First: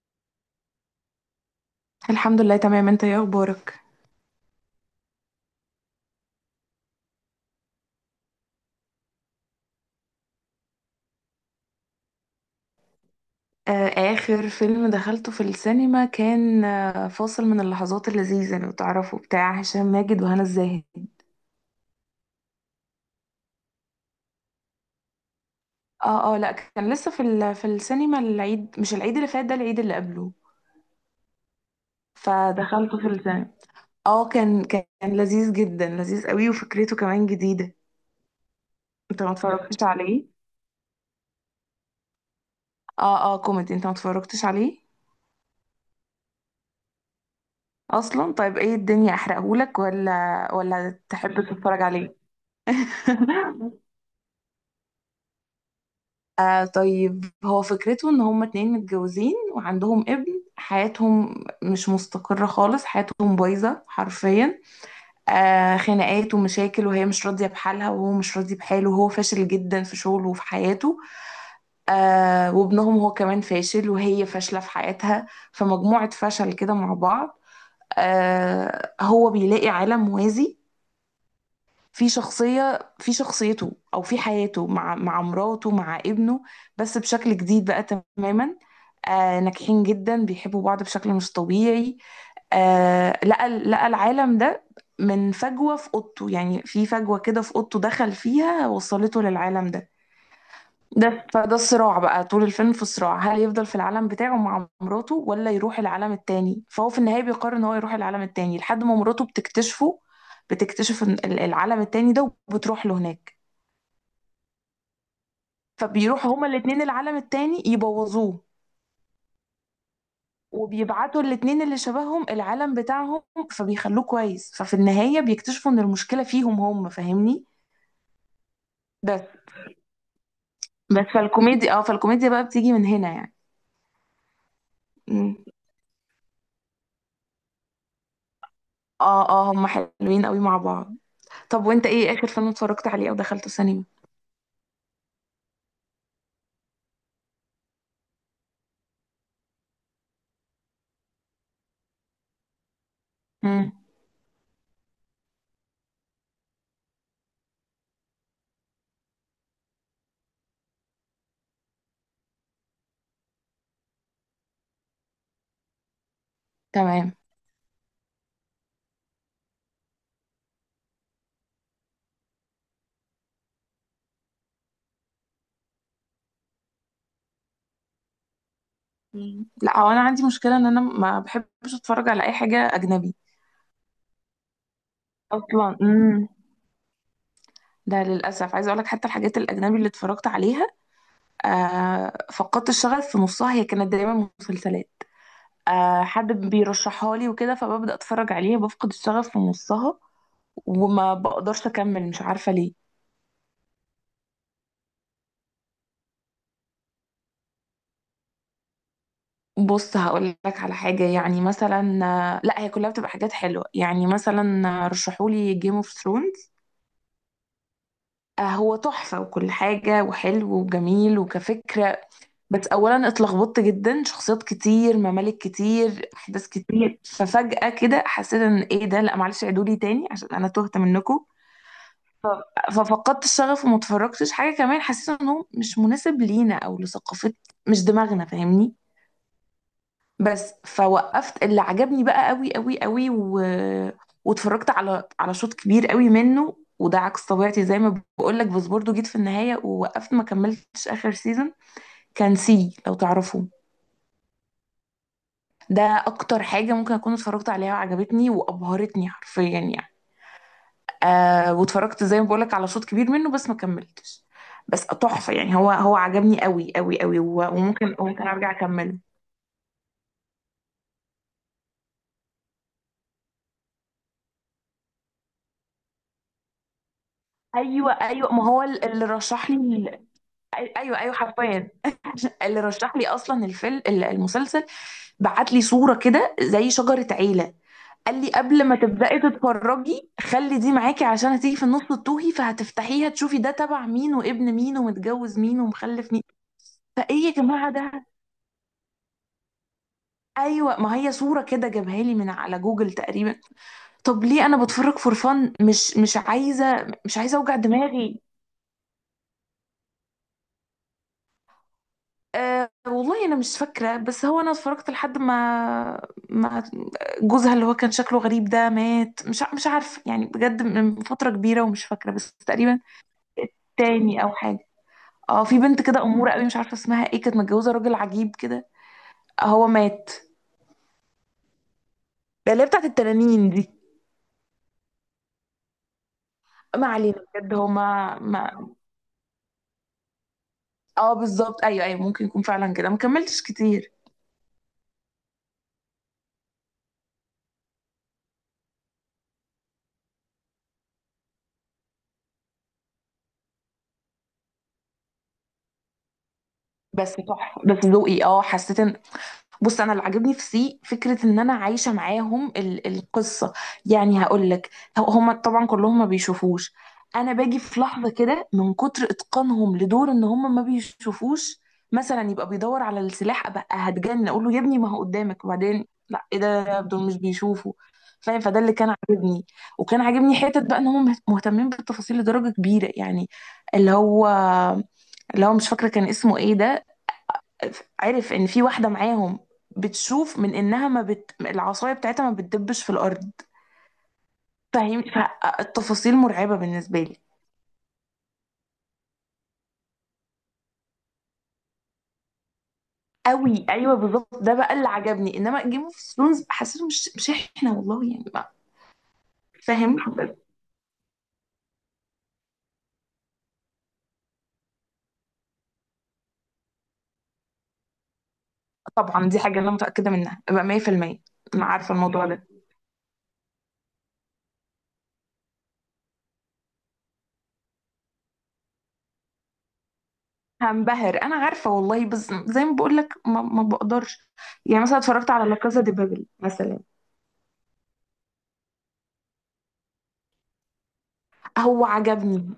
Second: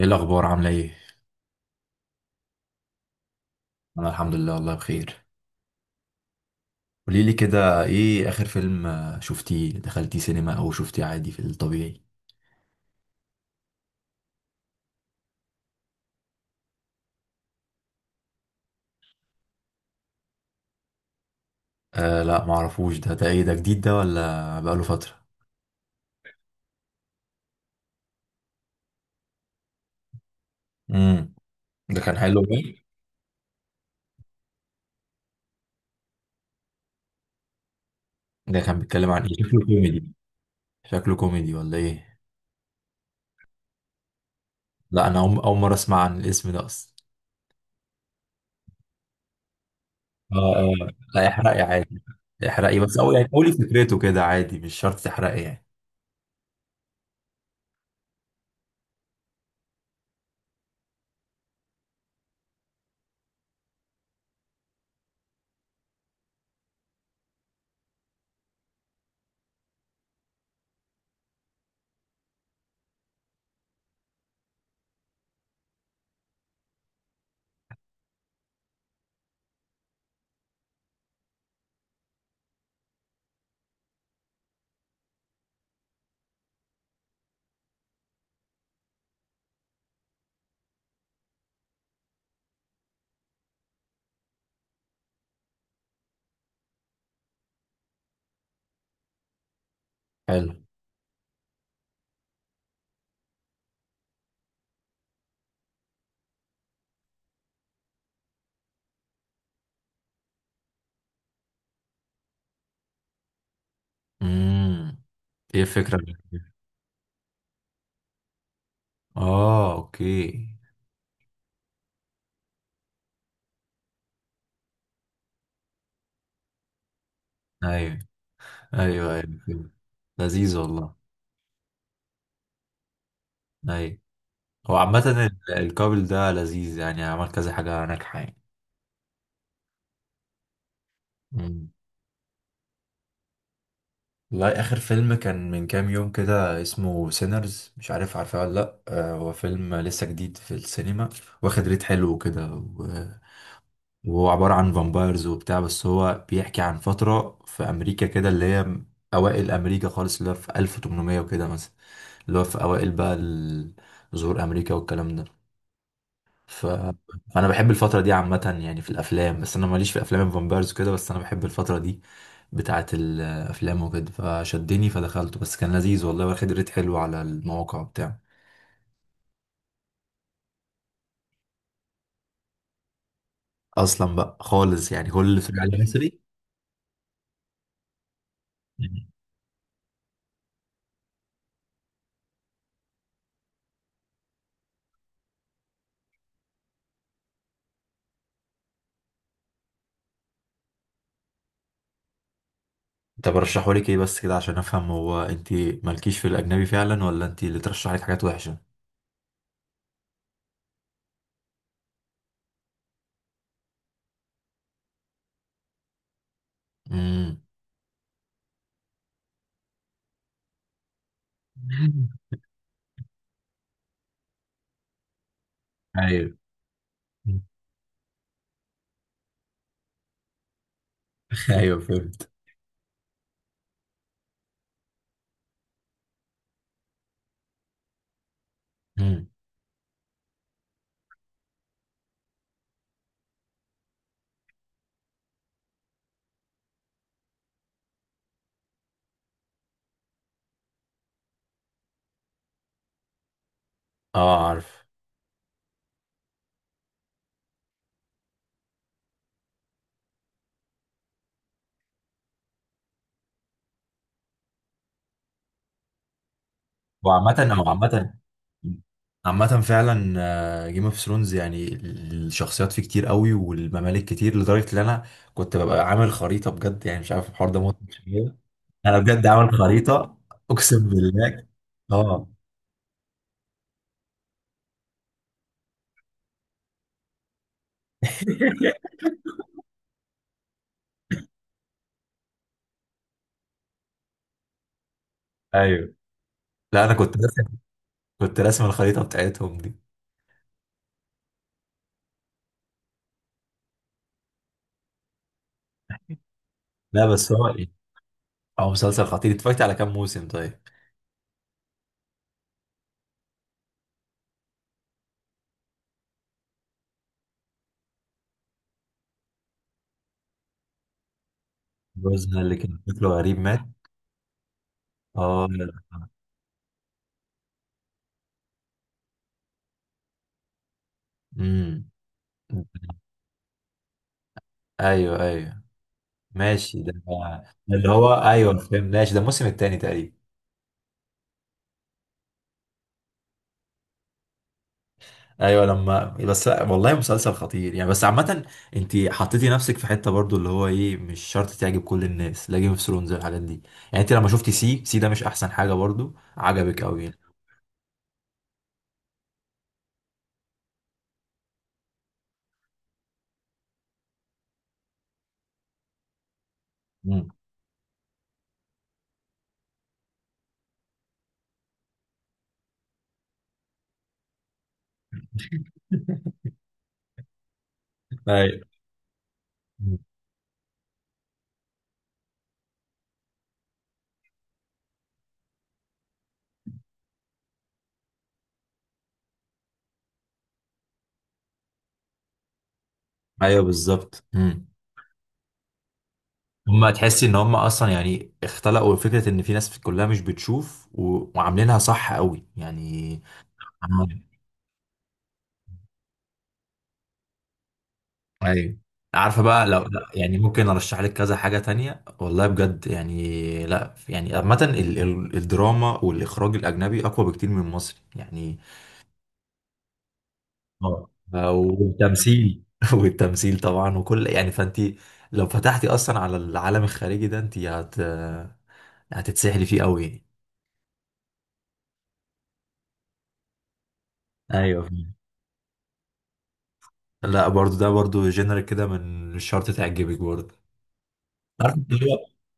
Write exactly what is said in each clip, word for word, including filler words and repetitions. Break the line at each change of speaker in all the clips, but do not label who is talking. ايه الاخبار؟ عامله ايه؟
الحمد لله، تمام. انت ايه اخبارك؟
انا الحمد لله والله بخير. قولي لي كده، ايه اخر فيلم؟ آه، شفتيه؟ دخلتيه سينما او شفتيه عادي في الطبيعي؟
آه، اخر فيلم دخلته في السينما كان آه، فاصل من اللحظات اللذيذه، لو تعرفوا، بتاع هشام ماجد وهنا الزاهد.
آه لا معرفوش ده ده ايه؟ ده جديد ده ولا بقاله فتره؟
اه اه، لا كان لسه في ال- في السينما العيد، مش العيد اللي فات، ده العيد اللي قبله.
امم. ده كان حلو بقى.
فدخلته في السينما. اه، كان كان لذيذ جدا، لذيذ قوي، وفكرته كمان جديده.
ده كان بيتكلم عن
انت ما
ايه؟ شكله
اتفرجتش
كوميدي؟
عليه؟
شكله كوميدي ولا ايه؟
اه اه، كوميدي. انت ما اتفرجتش عليه؟
لا انا أم- اول مره اسمع عن الاسم ده اصلا.
اصلا؟ طيب ايه الدنيا، احرقهولك ولا؟
اه اه.
ولا
لا
تحب
احرقي
تتفرج
عادي.
عليه؟
احرقي بس، او يعني قولي فكرته كده عادي، مش شرط تحرقي يعني.
آه طيب، هو فكرته ان هما اتنين متجوزين وعندهم ابن، حياتهم مش مستقرة خالص، حياتهم بايظة حرفيا. آه خناقات ومشاكل، وهي مش راضية بحالها، وهو مش راضي بحاله، وهو فاشل جدا في شغله وفي حياته. آه وابنهم هو كمان فاشل، وهي فاشلة في حياتها. فمجموعة فشل كده مع بعض. آه هو بيلاقي عالم موازي في شخصية في شخصيته، أو في حياته، مع مع مراته، مع ابنه. بس بشكل جديد بقى. تماما. آه ناجحين جدا، بيحبوا بعض بشكل مش طبيعي. آه لقى لقى العالم ده، من فجوة في أوضته، يعني في فجوة كده في أوضته، دخل فيها وصلته للعالم ده.
حلو.
ده فده الصراع بقى، طول الفيلم في الصراع: هل يفضل في العالم بتاعه مع مراته ولا يروح العالم التاني. فهو في النهاية بيقرر ان هو يروح العالم التاني، لحد ما مراته بتكتشفه. بتكتشف إن ال- العالم التاني ده، وبتروح له هناك.
امم. ايه الفكره؟
فبيروح هما الاتنين العالم التاني يبوظوه.
اه اوكي.
وبيبعتوا الاتنين اللي شبههم العالم بتاعهم، فبيخلوه كويس. ففي النهاية بيكتشفوا ان المشكلة فيهم هم، فاهمني.
ايوه، ايوه،
بس.
ايوه، فيلم لذيذ والله.
بس فالكوميديا اه فالكوميديا بقى بتيجي من هنا يعني.
ايوه. هو عامة،
م.
ال- الكابل ده لذيذ يعني، عمل كذا حاجة ناجحة يعني.
اه اه، هما حلوين قوي مع بعض. طب
مم.
وانت ايه اخر فيلم اتفرجت عليه او دخلته سينما؟
والله آخر فيلم كان من كام يوم كده، اسمه سينرز. مش عارف عارفه ولا لأ، آه، هو فيلم لسه جديد في السينما، واخد ريت حلو وكده و-
امم
وهو عبارة عن فامبايرز وبتاع. بس هو بيحكي عن فترة في أمريكا كده، اللي هي أوائل أمريكا خالص، اللي هو في تمنميه وكده مثلا، اللي هو في أوائل بقى ال- ظهور أمريكا والكلام ده. ف...
تمام.
فانا بحب الفتره دي عامه يعني في الافلام، بس انا ماليش في افلام الفامبيرز كده، بس انا بحب الفتره دي بتاعه الافلام وكده. فشدني فدخلته، بس كان لذيذ والله، واخد ريت حلو على المواقع بتاع.
مم. لا هو انا عندي مشكله، ان انا ما بحبش اتفرج على اي حاجه اجنبي
اصلا بقى خالص، يعني كل اللي بتقول
اصلا.
عليه مصري.
امم ده للاسف، عايزه اقول لك حتى الحاجات الاجنبي اللي اتفرجت عليها، آه فقدت الشغف في نصها. هي كانت دايما مسلسلات، آه حد بيرشحها لي وكده، فببدا اتفرج عليها بفقد الشغف في نصها، وما بقدرش اكمل، مش عارفه ليه.
انت برشحه لك ايه بس كده عشان افهم؟ هو انت مالكيش في الاجنبي فعلا، ولا انت اللي ترشح لك حاجات وحشه؟
بص، هقول لك على حاجة، يعني مثلا، لا هي كلها بتبقى حاجات حلوة. يعني مثلا رشحولي جيم اوف ثرونز،
امم.
هو تحفة وكل حاجة، وحلو وجميل وكفكرة. بس أولا اتلخبطت جدا، شخصيات كتير، ممالك كتير،
ايوه.
أحداث كتير، ففجأة كده حسيت إن إيه ده، لا معلش عيدولي تاني عشان أنا تهت منكم.
ايوه فهمت.
ففقدت الشغف وما اتفرجتش حاجة. كمان حسيت إنه مش مناسب لينا، أو لثقافة، مش دماغنا، فاهمني.
امم.
بس فوقفت. اللي عجبني بقى قوي قوي قوي، و... واتفرجت على على شوط كبير قوي منه، وده عكس طبيعتي زي ما بقول لك. بس برضه جيت في النهاية ووقفت، ما كملتش آخر سيزون. كان سي، لو تعرفوه.
اه عارف.
ده أكتر حاجة ممكن أكون اتفرجت عليها وعجبتني وأبهرتني حرفيا يعني. آه واتفرجت زي ما بقول لك على شوط كبير منه، بس ما كملتش. بس تحفة يعني. هو هو عجبني قوي قوي قوي،
وعامة
و-
او
وممكن
عامة
وممكن أرجع أكمله.
عامة فعلا جيم اوف ثرونز يعني الشخصيات فيه كتير قوي والممالك كتير، لدرجة ان انا كنت ببقى عامل خريطة بجد يعني. مش عارف الحوار ده، موت
ايوه
مش
ايوه،
كده.
ما هو ال-
انا
اللي
بجد
رشح
عامل
لي.
خريطة،
أي-
اقسم
ايوه ايوه
بالله.
حرفيا،
اه.
اللي رشح لي اصلا الفيلم، المسلسل، بعت لي صوره كده زي شجره عيله. قال لي قبل ما تبداي تتفرجي، خلي دي معاكي عشان هتيجي في النص تتوهي، فهتفتحيها تشوفي ده تبع مين، وابن مين، ومتجوز مين،
ايوه.
ومخلف مين.
لا انا كنت
فايه يا
راسم
جماعه ده؟
كنت راسم الخريطة بتاعتهم دي.
ايوه، ما هي صوره كده جابها لي من على جوجل تقريبا. طب ليه، انا بتفرج فور فن، مش مش عايزه
لا
مش
بس
عايزه
هو
اوجع
ايه،
دماغي.
هو مسلسل خطير. اتفرجت على كام موسم طيب؟
أه والله انا مش فاكره، بس هو انا اتفرجت لحد ما ما جوزها اللي هو كان شكله غريب ده مات. مش ع- مش عارفه يعني بجد، من فتره كبيره ومش فاكره، بس
جوزها اللي كان
تقريبا
شكله غريب مات؟
التاني او حاجه. اه،
اه.
في بنت كده اموره قوي، مش عارفه اسمها ايه، كانت متجوزه راجل عجيب كده، هو مات،
امم.
ده اللي هي بتاعت التنانين دي.
ايوه ايوه ماشي
ما
ده.
علينا
ده
بجد، هو
اللي هو،
ما
ايوه
ما
فهمت، ماشي ده الموسم الثاني تقريبا.
اه بالظبط، ايوه ايوه، ممكن يكون فعلا كده، ما كملتش كتير.
ايوه، لما بس والله مسلسل خطير يعني. بس عامة، انت حطيتي نفسك في حتة برضو اللي هو ايه، مش شرط تعجب كل الناس. لا جيم اوف ثرونز الحاجات دي. يعني انت لما شفتي سي سي ده، مش احسن حاجة برضو؟ عجبك قوي
بس
يعني.
تحفه، بس ذوقي، اه حسيت ان... بص، انا اللي عاجبني في سي، فكره ان انا عايشه معاهم ال- القصه. يعني هقول لك، هم طبعا كلهم ما بيشوفوش،
مم.
انا باجي في لحظه كده من كتر اتقانهم لدور ان هم ما بيشوفوش. مثلا يبقى بيدور على السلاح، ابقى هتجن، اقول له يا ابني ما هو قدامك، وبعدين لا، ايه ده، دول مش بيشوفوا. فاهم، فده اللي
ايوه.
كان عاجبني.
مم.
وكان عاجبني حته بقى، ان هم مهتمين بالتفاصيل لدرجه كبيره يعني. اللي هو، اللي هو مش فاكره كان اسمه ايه ده، عرف ان في واحده معاهم بتشوف من انها ما بت... العصايه بتاعتها ما بتدبش في الارض،
ايوه بالظبط. مم.
فاهم، فالتفاصيل مرعبه
هما
بالنسبه لي.
تحسي ان هما اصلا يعني اختلقوا فكرة ان في ناس كلها مش بتشوف و... وعاملينها صح قوي يعني.
قوي، ايوه بالظبط، ده بقى اللي عجبني. انما جيم اوف ثرونز حسيته مش مش احنا والله يعني بقى.
ايوه. عارفه بقى لو
فاهم.
لا يعني ممكن ارشح لك كذا حاجه تانية والله بجد يعني. لا يعني عامه، ال- ال- الدراما والاخراج الاجنبي اقوى بكتير من المصري يعني.
طبعا دي حاجه انا متاكده منها بقى
اه،
مية في المية.
آه،
انا عارفه الموضوع ده.
والتمثيل والتمثيل طبعا وكل يعني. فانت لو فتحتي اصلا على العالم الخارجي ده انت هت هتتسحلي فيه قوي يعني.
هنبهر، انا عارفه والله، بس زي ما بقول لك ما, ما بقدرش.
ايوه
يعني مثلا
فاهم.
اتفرجت على لا كازا دي بابل مثلا،
لا برضو، ده برضو جنرال كده، من الشرط تعجبك برضو.
هو
عارف،
عجبني.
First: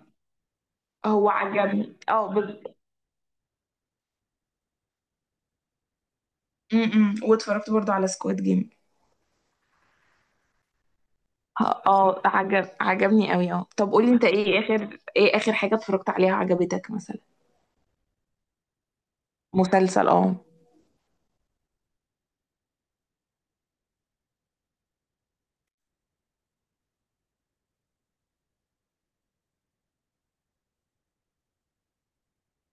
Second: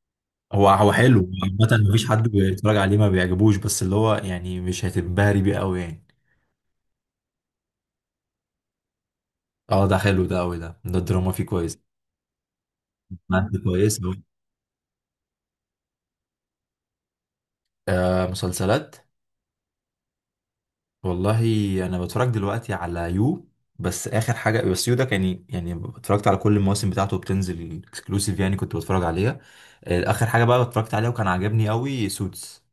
هو هو
هو
حلو عامة،
عجبني،
مفيش حد
اه بس...
بيتفرج عليه ما بيعجبوش، بس اللي هو يعني مش هتنبهري بيه قوي يعني.
امم واتفرجت برضو على سكواد جيم.
اه ده حلو، ده قوي ده ده الدراما فيه كويس.
اه آه، عجب عجبني قوي.
مادة
اه طب
كويس
قولي،
قوي.
انت ايه اخر، ايه اخر حاجة اتفرجت عليها عجبتك مثلا؟
آه مسلسلات.
مسلسل، اه
والله انا بتفرج دلوقتي على يو. بس اخر حاجة، بس يو ده كان يعني اتفرجت على كل المواسم بتاعته، بتنزل اكسكلوسيف يعني كنت بتفرج عليها. آه اخر حاجة بقى اتفرجت عليها وكان عاجبني قوي سوتس.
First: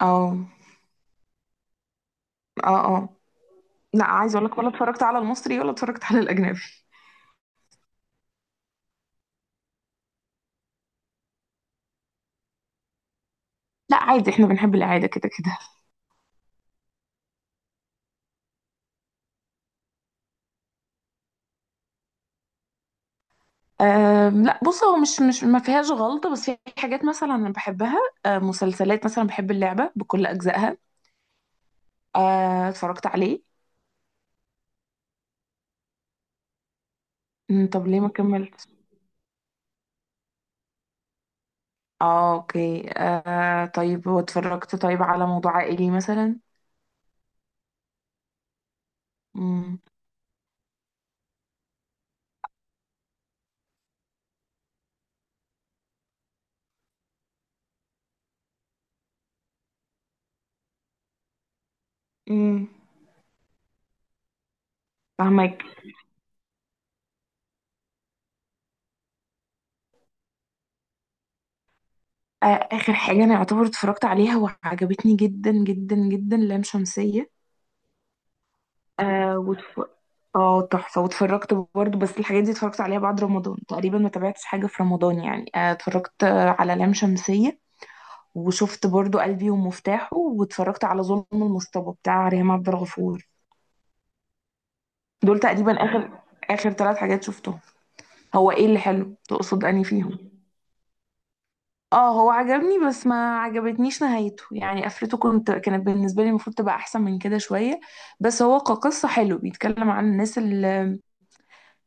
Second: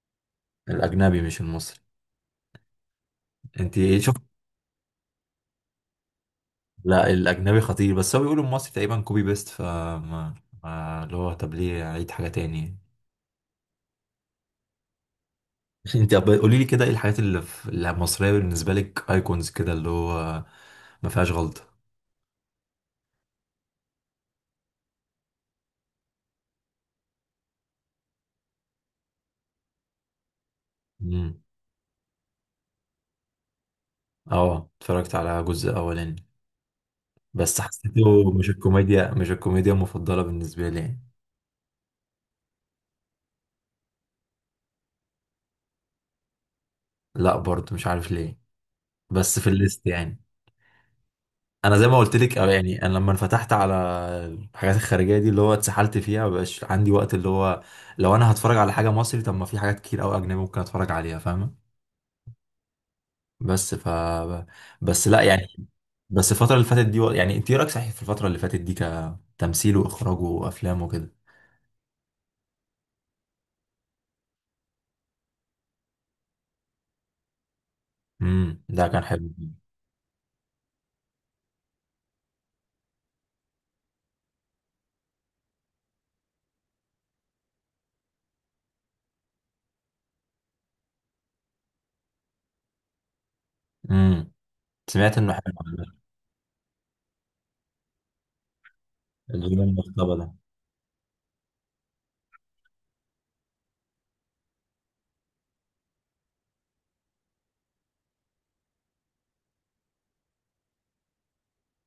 اه
الاجنبي مش المصري.
اه، اه
انت
لا
شفت؟
عايزة اقول لك ولا اتفرجت على المصري ولا اتفرجت على الاجنبي.
لا الاجنبي خطير. بس هو بيقولوا المصري تقريبا كوبي بيست، فما ما- ما- اللي هو طب ليه اعيد حاجه تاني.
لا عادي، احنا بنحب العادة كده كده.
انت طب قولي لي كده ايه الحاجات اللي في- اللي المصريه بالنسبه لك ايكونز كده اللي هو ما فيهاش غلطه.
أم لا، بص، هو مش مش ما فيهاش غلطة، بس في حاجات مثلا انا بحبها. أه مسلسلات، مثلا بحب اللعبة بكل اجزائها.
امم.
أه اتفرجت عليه.
اه اتفرجت على جزء اولاني، بس
أمم، طب ليه ما
حسيته، مش
كملتش؟
الكوميديا مش الكوميديا المفضله بالنسبه لي يعني.
اه اوكي. آه طيب، واتفرجت طيب على موضوع عائلي مثلا؟
لا برضه مش عارف ليه، بس في
امم
الليست يعني. انا زي ما قلت لك، أو يعني انا لما انفتحت على الحاجات الخارجيه دي اللي هو اتسحلت فيها، مبقاش عندي وقت. اللي هو لو انا هتفرج على حاجه مصري، طب ما في حاجات كتير قوي اجنبي ممكن اتفرج عليها، فاهمه؟
امم
بس ف بس لا يعني.
فاهمك.
بس الفتره اللي فاتت دي و... يعني انت إيه رايك صحيح في الفتره اللي فاتت دي كتمثيل واخراج وافلام وكده.
آه اخر حاجة انا اعتبر اتفرجت عليها وعجبتني جدا جدا جدا، لام شمسية.
امم، ده كان حلو.
آه وتف... اه تحفة. واتفرجت برضه، بس الحاجات دي اتفرجت عليها بعد رمضان تقريبا، ما تابعتش حاجة في رمضان يعني. آه اتفرجت آه، على لام شمسية، وشفت برضه قلبي ومفتاحه، واتفرجت على ظلم المصطبة بتاع ريهام عبد الغفور.
امم، سمعت انه
دول
حلو.
تقريبا اخر اخر ثلاث حاجات شفتهم. هو ايه اللي حلو
الفيلم
تقصد اني
المختبر
فيهم؟
ده؟
اه، هو عجبني، بس ما عجبتنيش نهايته يعني، قفلته. كنت كانت بالنسبه لي المفروض تبقى احسن من كده شويه. بس هو كقصه حلو، بيتكلم عن الناس اللي،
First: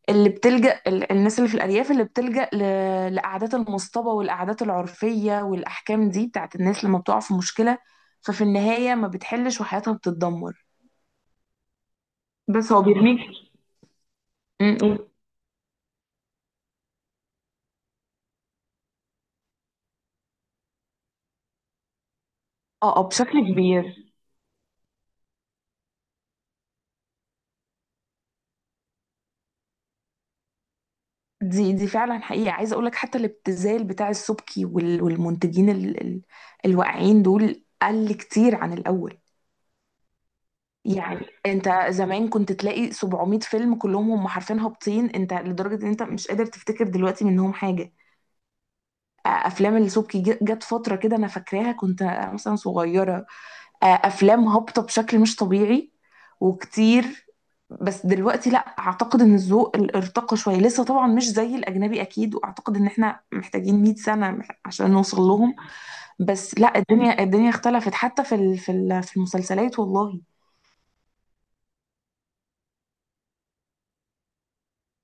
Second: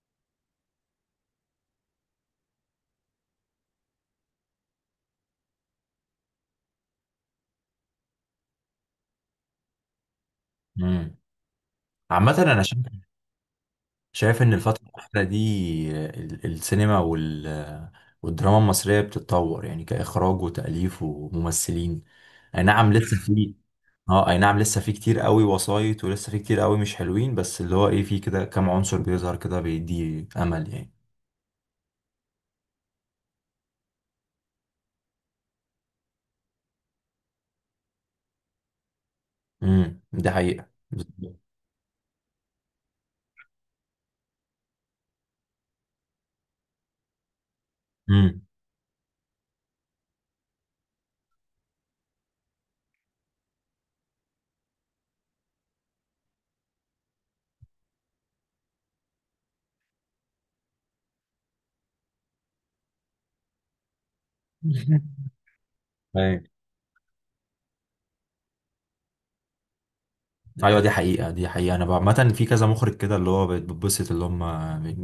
اللي بتلجأ ال- الناس اللي في الارياف اللي بتلجأ ل- لقعدات المصطبه والقعدات العرفيه والاحكام دي بتاعت الناس لما بتقع في مشكله، ففي النهايه ما بتحلش وحياتها بتتدمر.
امم. عامه انا
بس هو
شايف
بيرميك.
شايف ان
م-
الفترة
م.
الأخيرة دي، ال- السينما وال والدراما المصرية بتتطور يعني كإخراج وتأليف وممثلين. أي نعم
اه آه،
لسه
بشكل
في.
كبير.
اه أي نعم لسه في كتير قوي وسايط ولسه في كتير قوي مش حلوين، بس اللي هو ايه، في كده كام عنصر بيظهر كده بيدي أمل يعني.
دي دي فعلا حقيقة، عايزة اقول لك حتى الابتذال بتاع السبكي وال- والمنتجين ال- ال- الواقعين دول قل كتير عن الاول.
امم، دي حقيقة
يعني
بالظبط.
انت زمان كنت تلاقي 700 فيلم كلهم، هم حرفيا هابطين، انت لدرجة ان انت مش قادر تفتكر دلوقتي منهم حاجة.
امم.
آه، افلام السبكي ج- جت فترة كده انا فاكراها، كنت مثلا صغيرة، آه، افلام هابطه بشكل مش طبيعي وكتير. بس دلوقتي لا، اعتقد ان الذوق ال- ارتقى شويه، لسه طبعا مش زي الاجنبي اكيد، واعتقد ان احنا محتاجين مئة سنة سنه مح- عشان نوصل لهم. بس لا، الدنيا الدنيا اختلفت، حتى في ال- في ال- في المسلسلات والله.
ايوه، دي حقيقة دي حقيقة. انا بقى- عامة في كذا مخرج كده اللي هو بت- بتبسط اللي هم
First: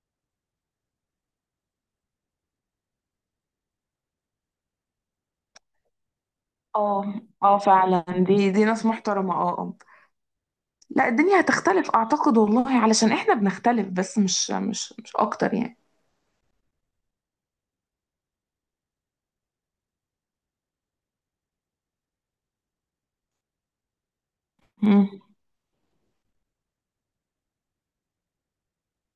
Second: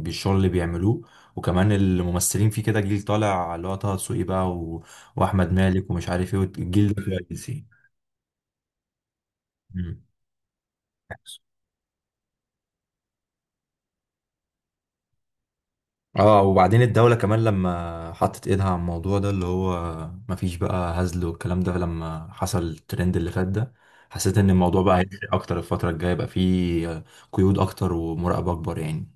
بالشغل اللي بيعملوه. وكمان الممثلين، في كده جيل طالع اللي هو طه دسوقي بقى و... واحمد مالك ومش عارف ايه. الجيل ده
اه
كويس
اه،
يعني.
فعلا، دي دي ناس محترمه، اه اه.
مم.
لا الدنيا هتختلف اعتقد والله، علشان احنا بنختلف، بس مش مش مش اكتر يعني.
اه، وبعدين الدولة كمان لما حطت ايدها على الموضوع ده اللي هو مفيش بقى هزل والكلام ده، لما حصل الترند اللي فات ده، حسيت ان الموضوع بقى
مم.
هيفرق اكتر الفترة الجاية. يبقى فيه قيود اكتر ومراقبة اكبر يعني.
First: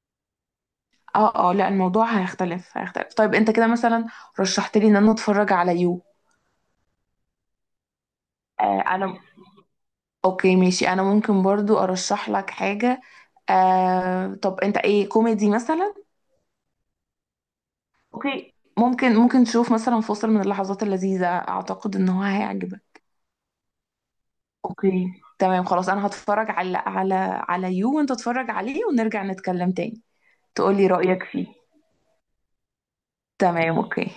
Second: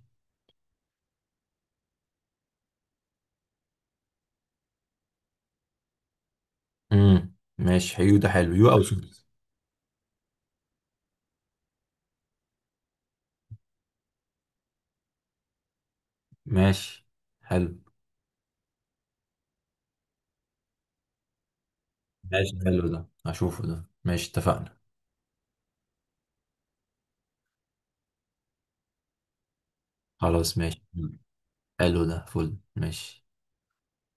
اه اه، لا الموضوع هيختلف هيختلف. طيب انت كده مثلا رشحت لي ان انا اتفرج على يو.
امم، ماشي. حلو ده، حلو يو
آه
او
انا
سوس.
اوكي، ماشي. انا ممكن برضو ارشح لك حاجة، آه طب انت ايه كوميدي مثلا؟
ماشي. حلو.
اوكي، ممكن ممكن تشوف مثلا فاصل من اللحظات اللذيذة، اعتقد ان هو
ماشي حلو، ده
هيعجبك.
هشوفه ده، ماشي اتفقنا.
اوكي، تمام خلاص، انا هتفرج على على على يو، وانت اتفرج عليه ونرجع نتكلم تاني،
خلاص ماشي.
تقولي رأيك فيه.
حلو ده فل، ماشي.
تمام اوكي.